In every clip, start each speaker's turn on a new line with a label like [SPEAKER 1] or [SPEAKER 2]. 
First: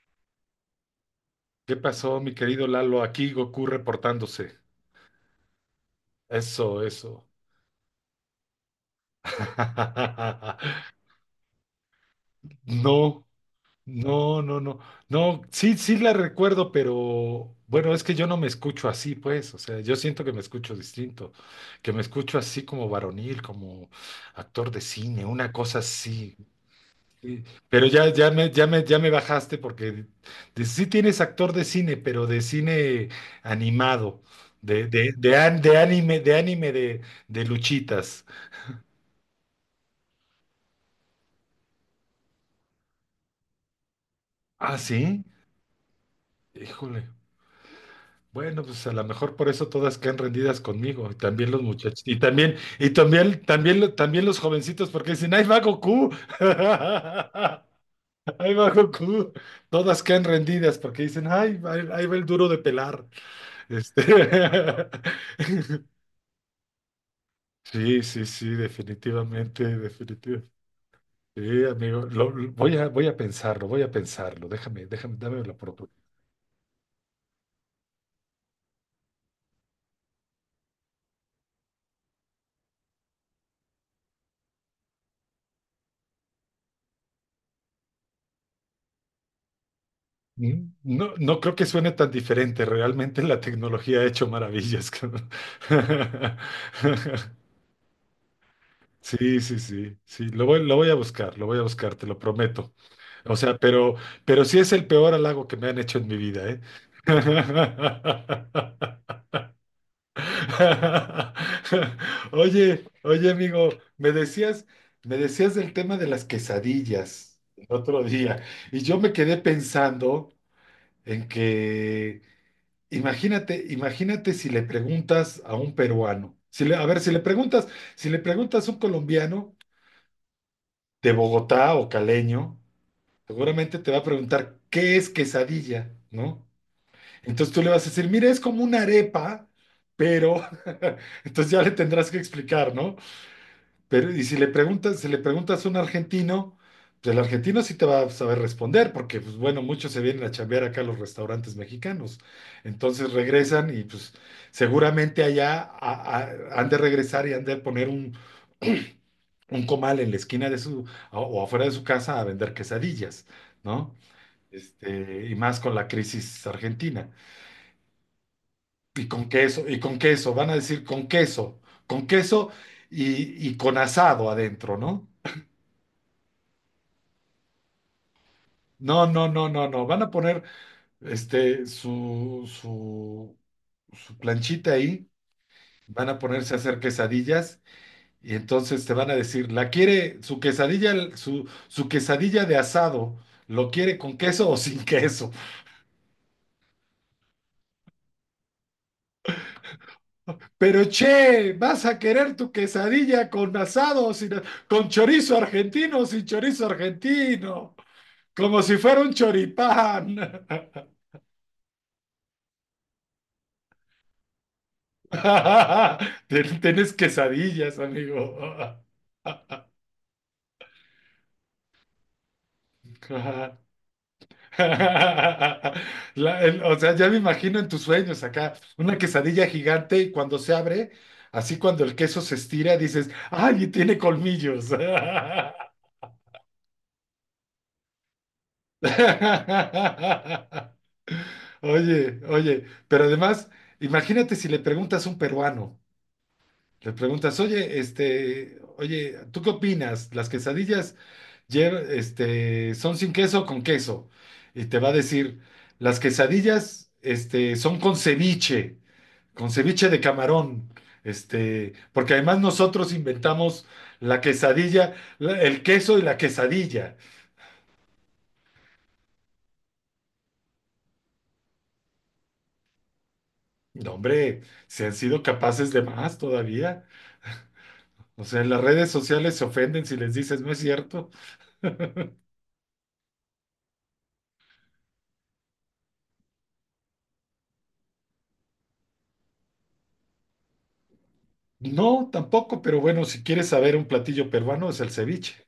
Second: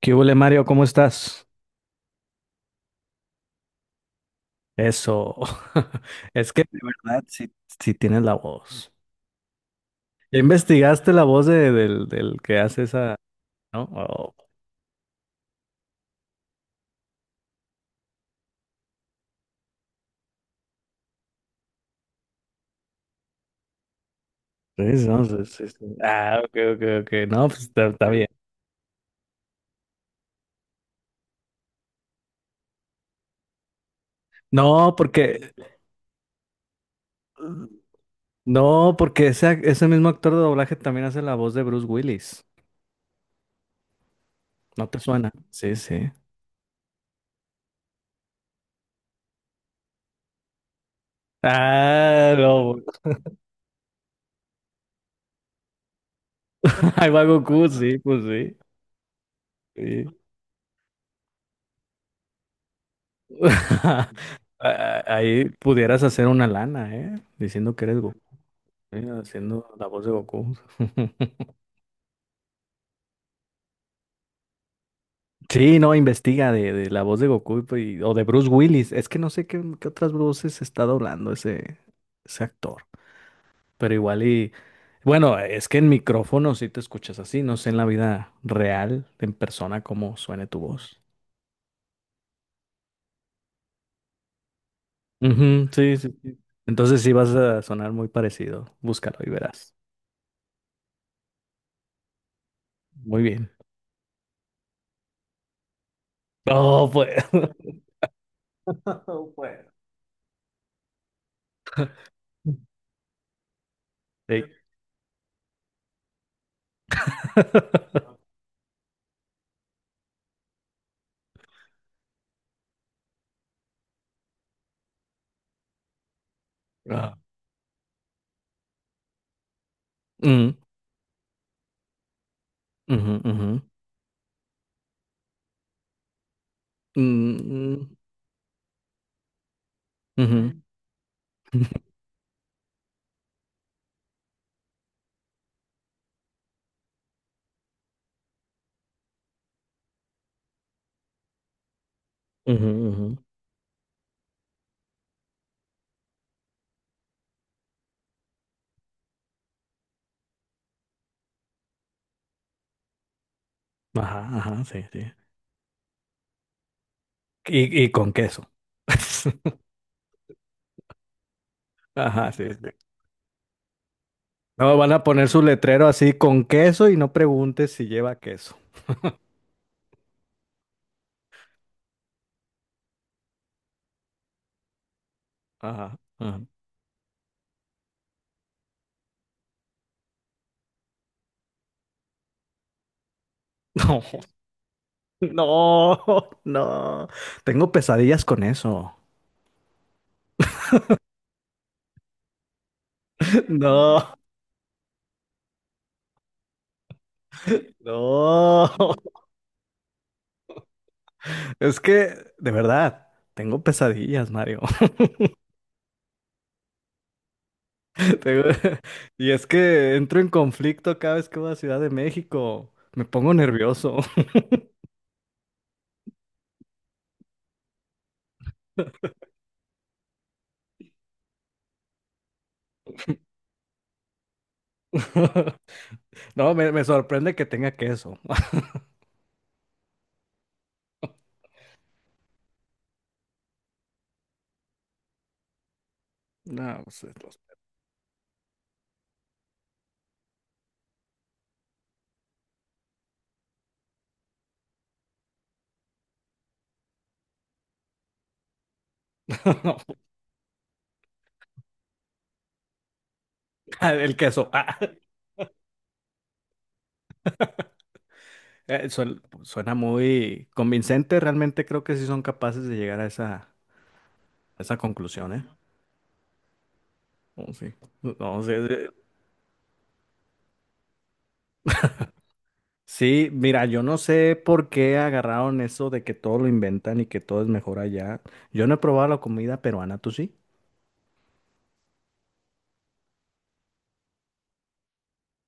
[SPEAKER 1] ¿Qué hubo, Mario? ¿Cómo estás?
[SPEAKER 2] ¿Qué pasó, mi querido Lalo? Aquí Goku reportándose.
[SPEAKER 1] Eso. Es que de
[SPEAKER 2] Eso,
[SPEAKER 1] verdad
[SPEAKER 2] eso.
[SPEAKER 1] sí, sí tienes la voz. ¿Ya investigaste la voz del que hace esa?
[SPEAKER 2] No,
[SPEAKER 1] ¿No? Oh,
[SPEAKER 2] no, no, no. No, sí, sí la recuerdo, pero bueno, es que yo no me escucho así, pues. O sea, yo siento que me escucho distinto, que me escucho así como varonil, como actor de
[SPEAKER 1] sí, no,
[SPEAKER 2] cine,
[SPEAKER 1] sí,
[SPEAKER 2] una
[SPEAKER 1] sí,
[SPEAKER 2] cosa
[SPEAKER 1] sí.
[SPEAKER 2] así.
[SPEAKER 1] Ah, ok, ok, ok.
[SPEAKER 2] Sí,
[SPEAKER 1] No, pues
[SPEAKER 2] pero
[SPEAKER 1] está
[SPEAKER 2] ya,
[SPEAKER 1] bien.
[SPEAKER 2] ya me, ya me, ya me bajaste porque sí tienes actor de cine, pero de cine animado, de,
[SPEAKER 1] No,
[SPEAKER 2] de, de,
[SPEAKER 1] porque,
[SPEAKER 2] an- de anime, de anime de luchitas.
[SPEAKER 1] no, porque ese mismo actor de doblaje también hace la voz de Bruce Willis.
[SPEAKER 2] Ah,
[SPEAKER 1] ¿No te
[SPEAKER 2] sí,
[SPEAKER 1] suena? Sí, sí.
[SPEAKER 2] híjole. Bueno, pues a lo mejor por eso todas quedan rendidas conmigo, y también los muchachos, y
[SPEAKER 1] Ah,
[SPEAKER 2] también,
[SPEAKER 1] no.
[SPEAKER 2] y también, también, lo- también los jovencitos, porque dicen, ¡ay, va Goku!
[SPEAKER 1] Ahí va Goku, sí, pues
[SPEAKER 2] ¡Ay,
[SPEAKER 1] sí.
[SPEAKER 2] va Goku! Todas
[SPEAKER 1] Sí.
[SPEAKER 2] quedan rendidas porque dicen, ¡ay, ahí va el duro de pelar! Este.
[SPEAKER 1] Ah, ahí pudieras hacer una lana, ¿eh? Diciendo que eres
[SPEAKER 2] Sí,
[SPEAKER 1] Goku.
[SPEAKER 2] sí, sí,
[SPEAKER 1] Mira,
[SPEAKER 2] definitivamente,
[SPEAKER 1] haciendo la voz de
[SPEAKER 2] definitivamente.
[SPEAKER 1] Goku.
[SPEAKER 2] Sí, amigo, voy a pensarlo, voy a pensarlo. Déjame, déjame, dame la
[SPEAKER 1] Sí,
[SPEAKER 2] oportunidad.
[SPEAKER 1] no, investiga de la voz de Goku y pues, o de Bruce Willis. Es que no sé qué otras voces está doblando ese actor. Pero igual y. Bueno, es que en micrófono sí te escuchas así. No sé en la vida real, en persona, cómo suene tu voz.
[SPEAKER 2] No, no creo que suene tan diferente. Realmente la tecnología ha hecho maravillas, cabrón.
[SPEAKER 1] Ujú, sí, sí, sí. Entonces sí vas a sonar muy parecido. Búscalo y
[SPEAKER 2] Sí, sí,
[SPEAKER 1] verás.
[SPEAKER 2] sí, sí. Lo voy a buscar, lo voy a buscar, te lo prometo.
[SPEAKER 1] Muy
[SPEAKER 2] O
[SPEAKER 1] bien.
[SPEAKER 2] sea, pero sí es el peor halago que me han hecho en mi vida, ¿eh?
[SPEAKER 1] Oh, pues. No, pues.
[SPEAKER 2] Oye, oye, amigo, me
[SPEAKER 1] Sí.
[SPEAKER 2] decías, me decías del tema de las quesadillas el otro día, y yo me quedé pensando en que, imagínate, imagínate si le preguntas a un peruano, a ver, si
[SPEAKER 1] Ah.
[SPEAKER 2] le preguntas, si le preguntas a un colombiano
[SPEAKER 1] Mm,
[SPEAKER 2] de Bogotá o caleño,
[SPEAKER 1] ujú, ujú.
[SPEAKER 2] seguramente te va a preguntar qué es quesadilla, ¿no? Entonces tú le vas
[SPEAKER 1] Mm,
[SPEAKER 2] a decir, mira, es como una arepa,
[SPEAKER 1] ujú,
[SPEAKER 2] pero entonces ya
[SPEAKER 1] Mm.
[SPEAKER 2] le tendrás que explicar, ¿no? Pero, y si le preguntas, si le preguntas a un argentino, pues el argentino sí te va a saber responder, porque, pues bueno, muchos se vienen a chambear acá a los restaurantes mexicanos.
[SPEAKER 1] Ujú, ujú.
[SPEAKER 2] Entonces regresan y, pues, seguramente allá han de regresar y han de poner un, un comal en la esquina de su, o afuera de su casa a vender quesadillas, ¿no?
[SPEAKER 1] Ajá, ajá, sí, sí.
[SPEAKER 2] Y más con la crisis argentina.
[SPEAKER 1] Y con queso.
[SPEAKER 2] Y con queso, van a decir con
[SPEAKER 1] Ajá, sí,
[SPEAKER 2] queso
[SPEAKER 1] sí.
[SPEAKER 2] y con asado
[SPEAKER 1] No,
[SPEAKER 2] adentro,
[SPEAKER 1] van a
[SPEAKER 2] ¿no?
[SPEAKER 1] poner su letrero así con queso y no preguntes si lleva queso.
[SPEAKER 2] No, no, no, no, no. Van a poner este su, su, su planchita ahí,
[SPEAKER 1] Ajá,
[SPEAKER 2] van a
[SPEAKER 1] ajá.
[SPEAKER 2] ponerse a hacer quesadillas y entonces te van a decir, ¿la quiere su quesadilla, su quesadilla de asado? ¿Lo quiere con queso o sin queso?
[SPEAKER 1] No, no, no. Tengo pesadillas con eso.
[SPEAKER 2] Pero che, ¿vas a querer tu quesadilla con asado o
[SPEAKER 1] No,
[SPEAKER 2] sin, a- con chorizo argentino o sin chorizo argentino? Como si fuera
[SPEAKER 1] no.
[SPEAKER 2] un choripán.
[SPEAKER 1] Es que, de verdad, tengo pesadillas, Mario.
[SPEAKER 2] Tenés quesadillas, amigo.
[SPEAKER 1] Tengo- Y es que entro en conflicto cada vez que voy a Ciudad de México. Me pongo
[SPEAKER 2] Ajá.
[SPEAKER 1] nervioso.
[SPEAKER 2] O sea, ya me imagino en tus sueños acá, una quesadilla gigante y cuando se abre, así cuando el queso se estira, dices, ¡ay, y tiene colmillos!
[SPEAKER 1] No, me sorprende que tenga queso.
[SPEAKER 2] Oye, oye, pero además, imagínate si le preguntas a un peruano,
[SPEAKER 1] No,
[SPEAKER 2] le
[SPEAKER 1] pues,
[SPEAKER 2] preguntas, oye, ¿tú qué opinas? ¿Las quesadillas? Son sin queso o con queso. Y te va a decir, las quesadillas, son con
[SPEAKER 1] no,
[SPEAKER 2] ceviche de camarón. Porque además nosotros inventamos
[SPEAKER 1] el
[SPEAKER 2] la
[SPEAKER 1] queso.
[SPEAKER 2] quesadilla, el queso y la quesadilla.
[SPEAKER 1] Suena muy convincente. Realmente creo que sí son capaces de llegar a esa, a
[SPEAKER 2] No, hombre,
[SPEAKER 1] esa
[SPEAKER 2] se han sido
[SPEAKER 1] conclusión, ¿eh?
[SPEAKER 2] capaces de más todavía.
[SPEAKER 1] Oh, sí.
[SPEAKER 2] O sea,
[SPEAKER 1] No,
[SPEAKER 2] en
[SPEAKER 1] sí,
[SPEAKER 2] las
[SPEAKER 1] sí.
[SPEAKER 2] redes sociales se ofenden si les dices, no es cierto.
[SPEAKER 1] Sí, mira, yo no sé por qué agarraron eso de que todo lo inventan y que todo es mejor allá. Yo no he probado la comida peruana, ¿tú sí?
[SPEAKER 2] No, tampoco, pero bueno, si quieres saber un platillo peruano es el ceviche.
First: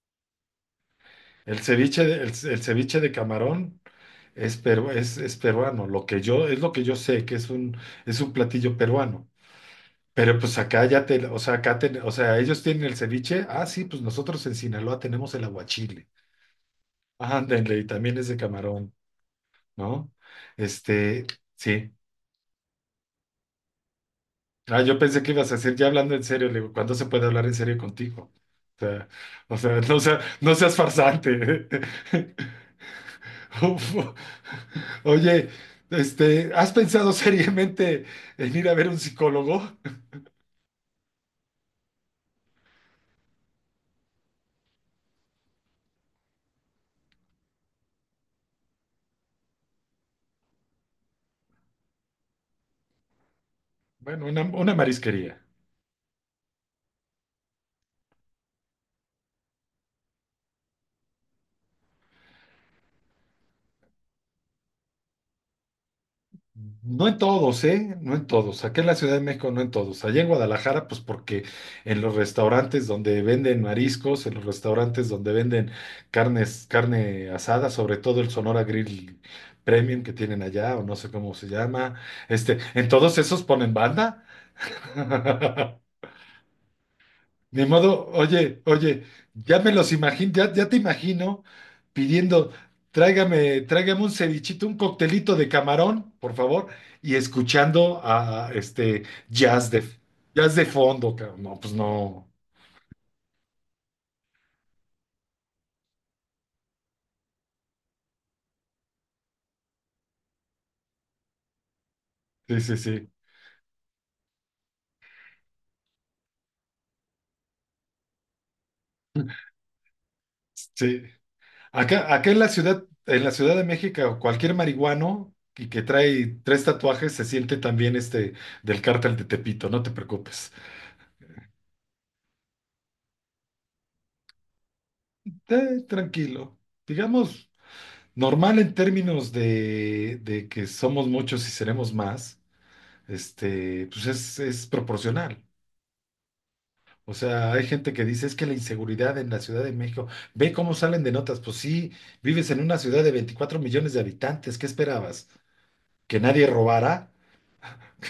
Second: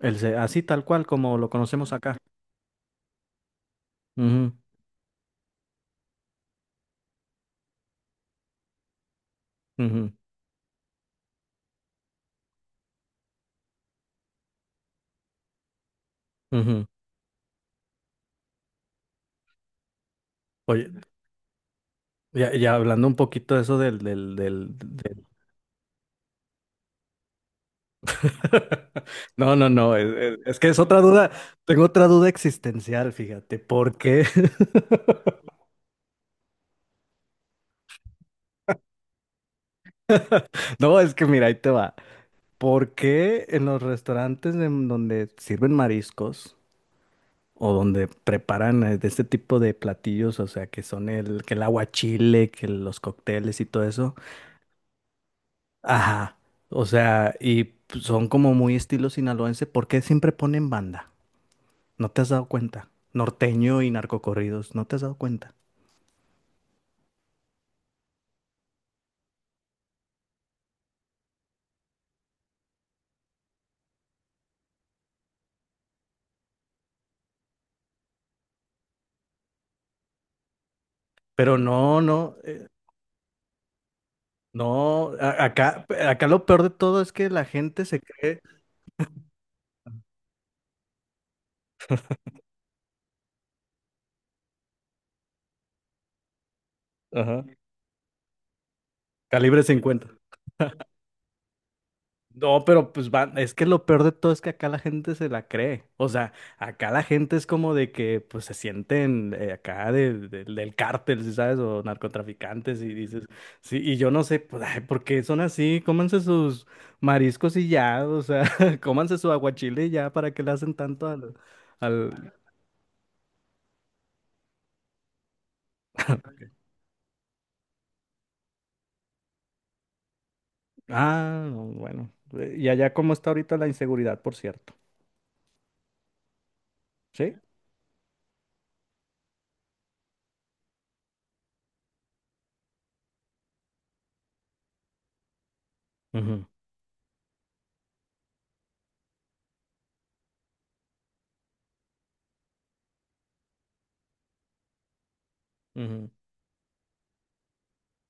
[SPEAKER 1] Así tal cual como lo
[SPEAKER 2] El
[SPEAKER 1] conocemos
[SPEAKER 2] ceviche,
[SPEAKER 1] acá.
[SPEAKER 2] el ceviche de camarón
[SPEAKER 1] Ujú,
[SPEAKER 2] es peruano. Es lo que yo sé, que es un platillo peruano.
[SPEAKER 1] ujú,
[SPEAKER 2] Pero pues acá o sea, acá o sea, ellos tienen el ceviche. Ah, sí, pues nosotros en Sinaloa tenemos el aguachile.
[SPEAKER 1] ujú.
[SPEAKER 2] Ándale, y también es de camarón, ¿no?
[SPEAKER 1] Oye,
[SPEAKER 2] Este, sí.
[SPEAKER 1] ya hablando un poquito de eso del, del, del,
[SPEAKER 2] Ah, yo pensé
[SPEAKER 1] del-
[SPEAKER 2] que ibas a decir, ya hablando en serio, le digo, ¿cuándo se puede hablar en serio contigo? O sea,
[SPEAKER 1] No,
[SPEAKER 2] o
[SPEAKER 1] no,
[SPEAKER 2] sea,
[SPEAKER 1] no, es, es-
[SPEAKER 2] no
[SPEAKER 1] es que
[SPEAKER 2] seas
[SPEAKER 1] es otra duda,
[SPEAKER 2] farsante.
[SPEAKER 1] tengo otra duda existencial, fíjate,
[SPEAKER 2] Uf.
[SPEAKER 1] ¿por qué?
[SPEAKER 2] Oye, ¿has pensado seriamente en ir a ver un psicólogo?
[SPEAKER 1] No, es que mira, ahí te va. ¿Por qué en los restaurantes en donde sirven mariscos o donde preparan de este tipo de platillos, o sea, que son que el aguachile, que los cócteles y todo eso?
[SPEAKER 2] Bueno, una marisquería.
[SPEAKER 1] Ajá, o sea, y son como muy estilo sinaloense, ¿por qué siempre ponen banda? No te has dado cuenta. Norteño y narcocorridos, no te has dado cuenta.
[SPEAKER 2] No en todos, ¿eh? No en todos. Aquí en la Ciudad de México no en todos. Allá en Guadalajara, pues porque en los restaurantes donde venden mariscos, en los restaurantes donde venden carnes, carne asada, sobre todo el Sonora Grill Premium que tienen allá, o no sé cómo se
[SPEAKER 1] Pero
[SPEAKER 2] llama,
[SPEAKER 1] no, no,
[SPEAKER 2] en todos esos ponen banda.
[SPEAKER 1] no. Acá lo peor de todo es que la
[SPEAKER 2] Ni
[SPEAKER 1] gente se
[SPEAKER 2] modo,
[SPEAKER 1] cree.
[SPEAKER 2] oye, oye, ya me los imagino, ya te imagino pidiendo, tráigame, tráigame un cevichito, un coctelito de camarón, por favor, y
[SPEAKER 1] Ajá.
[SPEAKER 2] escuchando a
[SPEAKER 1] Calibre
[SPEAKER 2] jazz
[SPEAKER 1] 50.
[SPEAKER 2] jazz de fondo, cabrón. No, pues no.
[SPEAKER 1] No, pero pues van, es que lo peor de todo es que acá la gente se la cree. O sea, acá la gente es como de que pues se sienten acá del cártel, ¿sí sabes? O
[SPEAKER 2] Sí, sí,
[SPEAKER 1] narcotraficantes y
[SPEAKER 2] sí.
[SPEAKER 1] dices, sí, y yo no sé, pues, ay, ¿por qué son así? Cómanse sus mariscos y ya, o sea, cómanse su aguachile y ya, ¿para qué le hacen
[SPEAKER 2] Sí.
[SPEAKER 1] tanto al,
[SPEAKER 2] Acá
[SPEAKER 1] al...
[SPEAKER 2] en la Ciudad de México, cualquier marihuano y que trae tres tatuajes se siente también del cártel de Tepito, no te preocupes.
[SPEAKER 1] Ah, no, bueno. Y allá cómo está ahorita la inseguridad, por cierto.
[SPEAKER 2] Tranquilo.
[SPEAKER 1] Sí.
[SPEAKER 2] Digamos. Normal en términos de que somos muchos y seremos más, pues es proporcional.
[SPEAKER 1] Ujú,
[SPEAKER 2] O sea, hay gente que dice, es que la inseguridad en la Ciudad de México, ve cómo salen de notas, pues sí, vives en una ciudad de 24 millones de habitantes, ¿qué esperabas?
[SPEAKER 1] ujú.
[SPEAKER 2] ¿Que nadie robara?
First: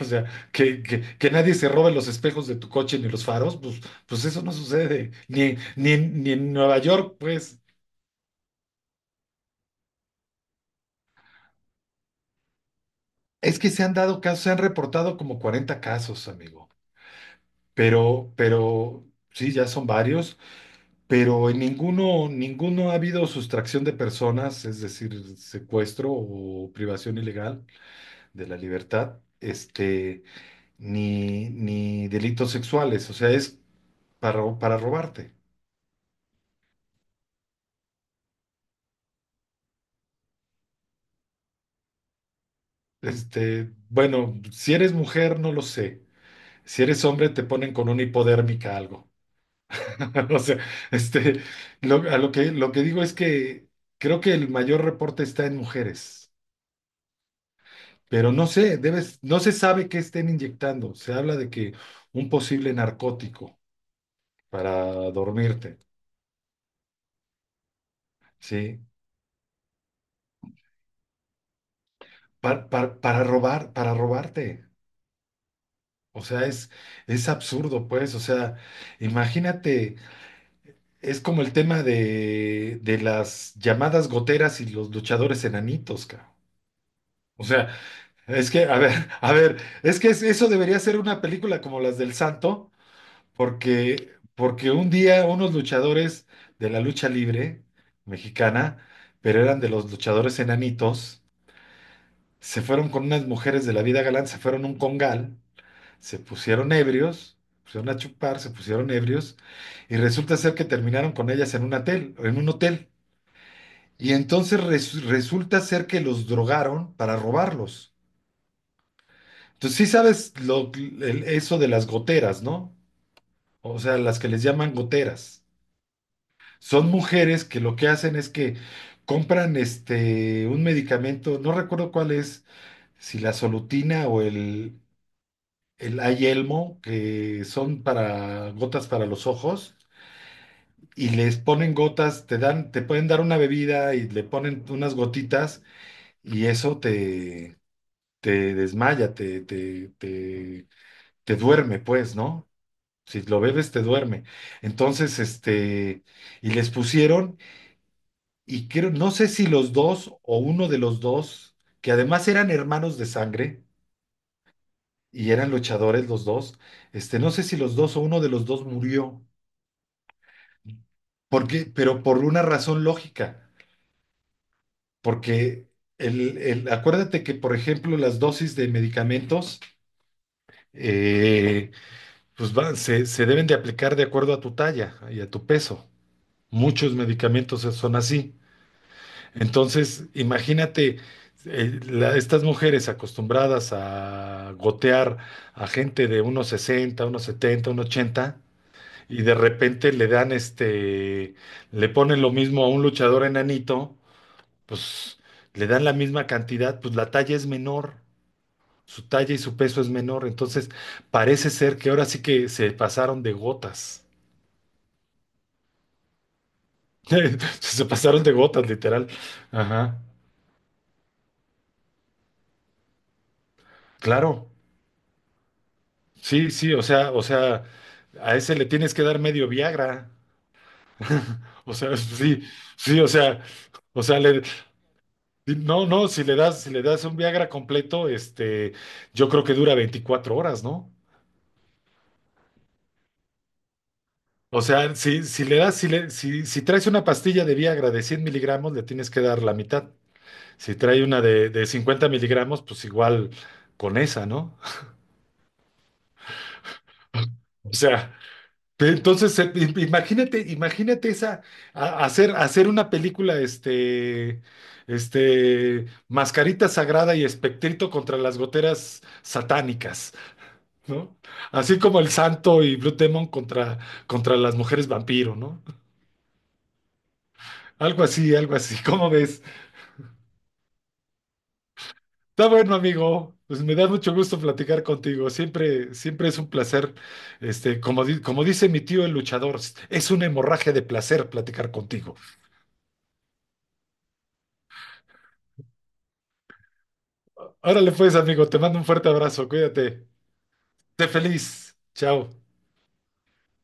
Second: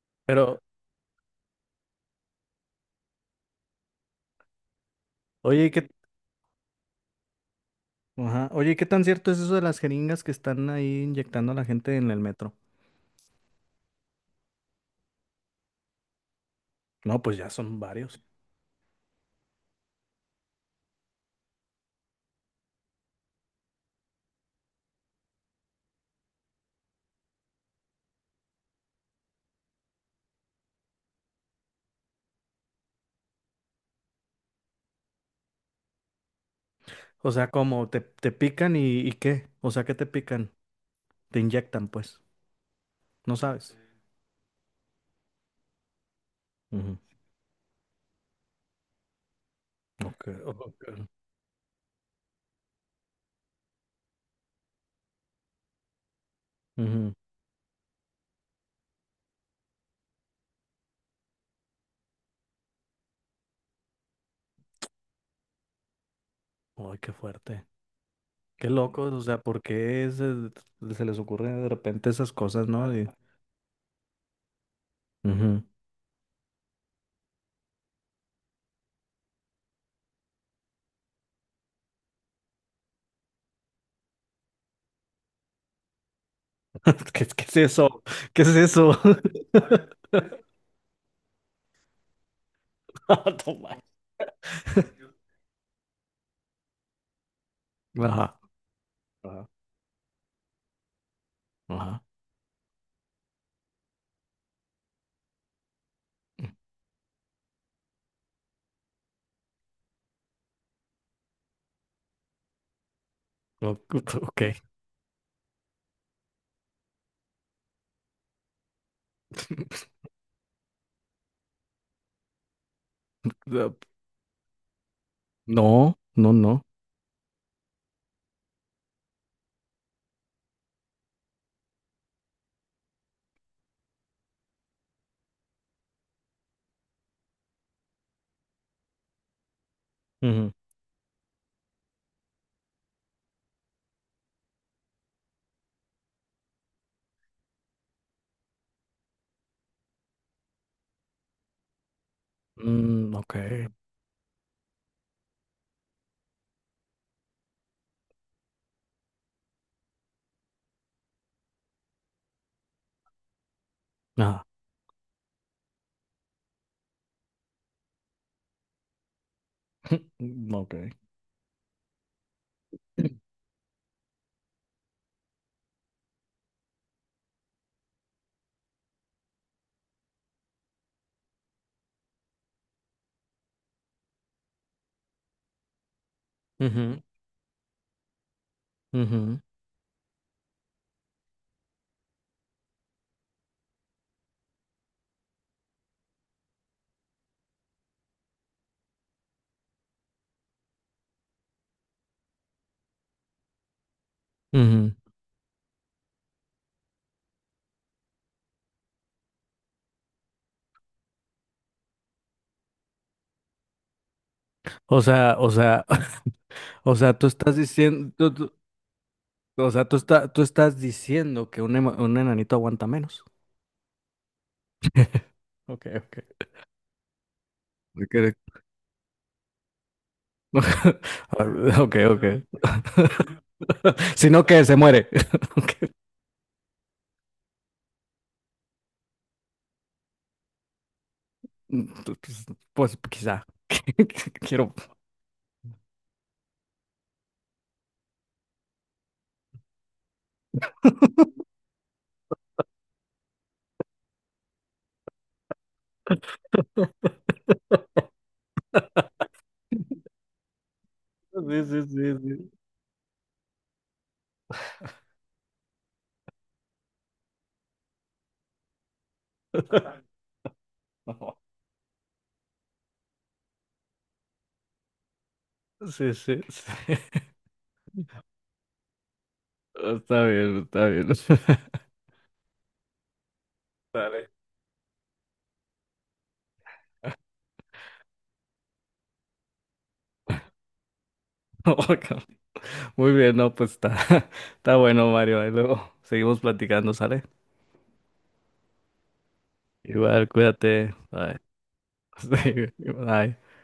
[SPEAKER 2] O sea,
[SPEAKER 1] Pero,
[SPEAKER 2] que nadie se robe los espejos de tu coche ni los faros, pues eso no sucede,
[SPEAKER 1] oye, ¿qué?
[SPEAKER 2] ni en Nueva York, pues.
[SPEAKER 1] Ajá. Oye, ¿y qué tan cierto es eso de las jeringas que están ahí inyectando a la gente en el metro?
[SPEAKER 2] Es que se han dado casos, se han reportado como 40 casos, amigo.
[SPEAKER 1] No, pues ya son varios.
[SPEAKER 2] Pero sí, ya son varios, pero en ninguno, ninguno ha habido sustracción de personas, es decir, secuestro o privación ilegal de la libertad, ni delitos sexuales, o sea, es para robarte.
[SPEAKER 1] O sea, como te pican y ¿qué? O sea, ¿qué te pican? Te inyectan, pues. No sabes.
[SPEAKER 2] Bueno, si eres mujer, no lo sé. Si
[SPEAKER 1] Ujú.
[SPEAKER 2] eres hombre, te ponen con una hipodérmica algo.
[SPEAKER 1] Ok,
[SPEAKER 2] O sea,
[SPEAKER 1] ok.
[SPEAKER 2] este, lo que digo es que creo que el mayor reporte está en mujeres.
[SPEAKER 1] Ujú.
[SPEAKER 2] Pero no sé, no se sabe qué estén inyectando. Se habla de que un posible narcótico para dormirte,
[SPEAKER 1] Ay, qué fuerte. Qué
[SPEAKER 2] ¿sí?
[SPEAKER 1] loco, o sea, ¿por qué se les ocurre de repente esas cosas, ¿no?
[SPEAKER 2] Para, robar, para robarte.
[SPEAKER 1] Ujú.
[SPEAKER 2] O sea, es absurdo, pues. O sea, imagínate, es como el tema de las llamadas goteras y los luchadores enanitos, cabrón.
[SPEAKER 1] ¿Qué
[SPEAKER 2] O
[SPEAKER 1] es
[SPEAKER 2] sea,
[SPEAKER 1] eso? ¿Qué es
[SPEAKER 2] es que, a ver,
[SPEAKER 1] eso?
[SPEAKER 2] a ver, es que eso debería ser una película como las del Santo.
[SPEAKER 1] Ah, toma.
[SPEAKER 2] Porque un día unos luchadores de la lucha libre
[SPEAKER 1] Ajá.
[SPEAKER 2] mexicana, pero
[SPEAKER 1] Ajá.
[SPEAKER 2] eran de los luchadores enanitos,
[SPEAKER 1] Ajá.
[SPEAKER 2] se fueron con unas mujeres de la vida galante, se fueron a un congal, se pusieron ebrios, pusieron a chupar, se pusieron ebrios, y resulta ser que terminaron con ellas en un hotel, en un hotel.
[SPEAKER 1] O-
[SPEAKER 2] Y
[SPEAKER 1] Ok.
[SPEAKER 2] entonces resulta ser que los drogaron para robarlos. Entonces sí sabes eso de las goteras, ¿no? O sea, las que les llaman goteras.
[SPEAKER 1] No, no, no.
[SPEAKER 2] Son mujeres que lo que hacen es que compran un medicamento, no recuerdo cuál es, si la solutina o el Ayelmo, que son para gotas para los ojos,
[SPEAKER 1] Ujú.
[SPEAKER 2] y les ponen gotas, te pueden dar una bebida y le ponen unas gotitas, y eso te desmaya, te duerme, pues, ¿no?
[SPEAKER 1] Mm,
[SPEAKER 2] Si
[SPEAKER 1] ok.
[SPEAKER 2] lo bebes, te duerme. Entonces, y les pusieron. Y creo, no sé si los dos o uno de los dos, que además eran hermanos de sangre
[SPEAKER 1] Ah,
[SPEAKER 2] y eran luchadores los dos, no sé si los dos o uno de los dos murió,
[SPEAKER 1] mm, ok.
[SPEAKER 2] porque, pero por una razón lógica, porque acuérdate que, por ejemplo, las dosis de medicamentos eh, pues se deben de aplicar de acuerdo a tu talla y a tu peso. Muchos
[SPEAKER 1] Ujú,
[SPEAKER 2] medicamentos son así.
[SPEAKER 1] ujú,
[SPEAKER 2] Entonces, imagínate, estas mujeres acostumbradas a gotear a gente de unos 60, unos 70, unos 80, y de repente le ponen lo mismo a un luchador enanito,
[SPEAKER 1] ujú.
[SPEAKER 2] pues le dan la misma cantidad, pues la talla es menor, su talla y su peso es menor, entonces parece ser que ahora sí que se pasaron de gotas,
[SPEAKER 1] O sea, o sea, tú estás
[SPEAKER 2] se
[SPEAKER 1] diciendo,
[SPEAKER 2] pasaron de gotas, literal.
[SPEAKER 1] o sea, tú,
[SPEAKER 2] Ajá,
[SPEAKER 1] tú estás diciendo que un enanito aguanta menos.
[SPEAKER 2] claro.
[SPEAKER 1] Ok, ok.
[SPEAKER 2] Sí, sí, o sea,
[SPEAKER 1] De que-
[SPEAKER 2] a ese le tienes que dar medio Viagra.
[SPEAKER 1] A
[SPEAKER 2] O
[SPEAKER 1] ver, ok,
[SPEAKER 2] sea,
[SPEAKER 1] ok.
[SPEAKER 2] sí, sí, o sea, le-
[SPEAKER 1] Sino que se muere.
[SPEAKER 2] sí, no,
[SPEAKER 1] Ok.
[SPEAKER 2] no, si le das, si le das un Viagra completo, yo creo que dura 24 horas, ¿no?
[SPEAKER 1] Mm, pues quizá.
[SPEAKER 2] O
[SPEAKER 1] Quiero.
[SPEAKER 2] sea, si, si le das, si le, si, si traes una pastilla de Viagra de 100 miligramos, le tienes que dar la mitad. Si trae una de 50 miligramos, pues igual con esa, ¿no? O sea. Entonces, imagínate, imagínate
[SPEAKER 1] Sí,
[SPEAKER 2] esa,
[SPEAKER 1] sí, sí, sí.
[SPEAKER 2] hacer una película, Mascarita Sagrada y Espectrito contra las goteras satánicas, ¿no?
[SPEAKER 1] No.
[SPEAKER 2] Así como el Santo y Blue Demon contra, contra las mujeres vampiro, ¿no?
[SPEAKER 1] Sí, sí, sí.
[SPEAKER 2] Algo así, ¿cómo ves?
[SPEAKER 1] Está bien, está bien.
[SPEAKER 2] Está bueno, amigo. Pues me da mucho
[SPEAKER 1] Dale.
[SPEAKER 2] gusto platicar contigo. Siempre, siempre es un placer, como dice mi tío el luchador, es una hemorragia de placer platicar contigo.
[SPEAKER 1] Muy bien, no, pues está, está bueno, Mario. Ahí luego seguimos platicando, ¿sale?
[SPEAKER 2] Órale pues, amigo, te mando un fuerte abrazo, cuídate.
[SPEAKER 1] Igual, cuídate.
[SPEAKER 2] Sé
[SPEAKER 1] Bye.
[SPEAKER 2] feliz. Chao.
[SPEAKER 1] Sí, bye.